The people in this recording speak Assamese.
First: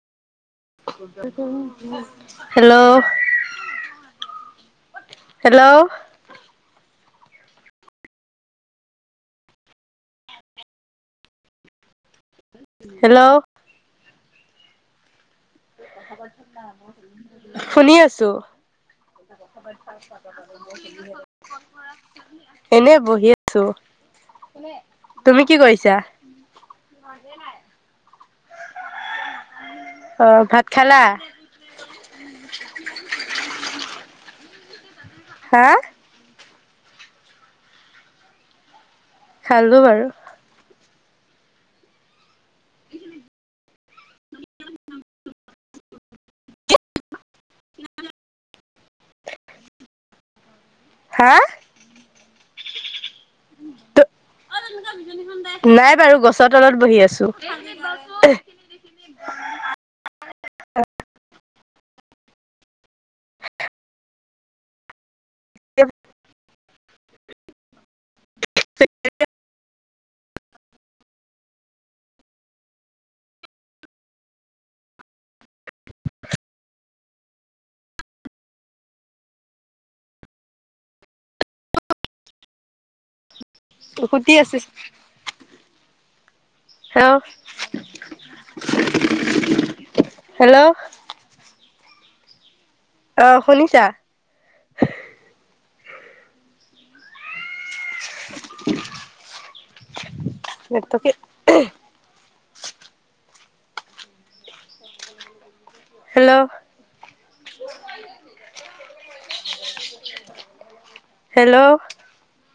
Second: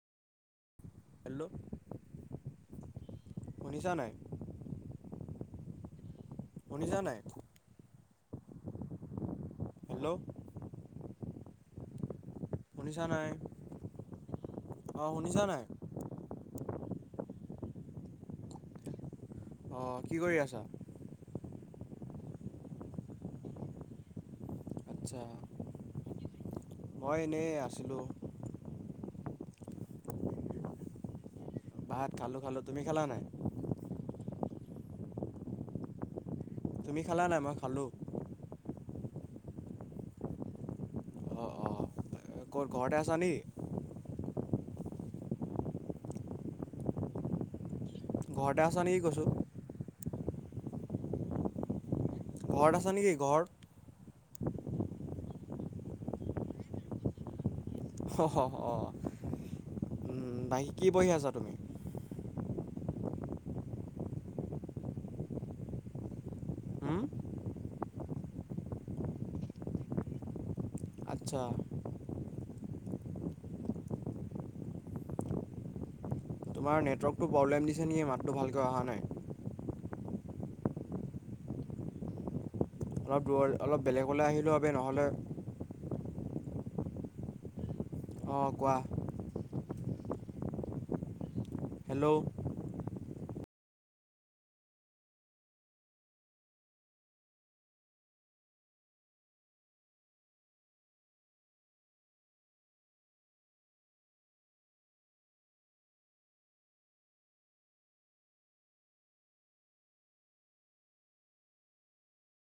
হেল্ল' হেল্ল', শুনিছা নাই হেল্ল', শুনা নাই, হেল্ল', শুনিছা নাই? হেল্ল' অ', শুন শুনি আছোঁ? অঁ কি কৰি আছা [unintelligible] এনে বহি আছো আচ্ছা, তুমি কি কৰিছা মই এনেই আছিলো অ', ভাত খালা? ভাত খালো, খালো! তুমি খালা নে? হা', তুমি খালা নাই? মই খালো খালো বাৰু অঁ অঁ ক'ত ঘৰতে আছা নিকি? নহয়, নহয় ঘৰত আছা নিকি‌ কৈছো? হা', ঘৰত আছে নেকি ঘৰ অ', জোনুকা বিচনীখন‌ দে, ওলাই বাৰু গছৰ তলত বহি আছোঁ হ হ অ হ'ম বাকী কি পঢ়ি আছা তুমি? [unintelligible] ছেকেণ্ড ইয়াৰ‌ [unintelligible] আত্চ্ছা তোমাৰ নেটৱৰ্কটো প্ৰব্লেম দিছে নিকি মাতটো ভালকৈ অহা নাই। অলপ দূৰলৈ অলপ বেলেগলৈ সুতি আহিলেও আছো বাবে নহ'লে হেল্ল', অঁ কোৱা হেল্ল', হেল্ল', আহ শুনিছা? [inaudible] [unintelligible] হেল্ল'। হেল্ল'।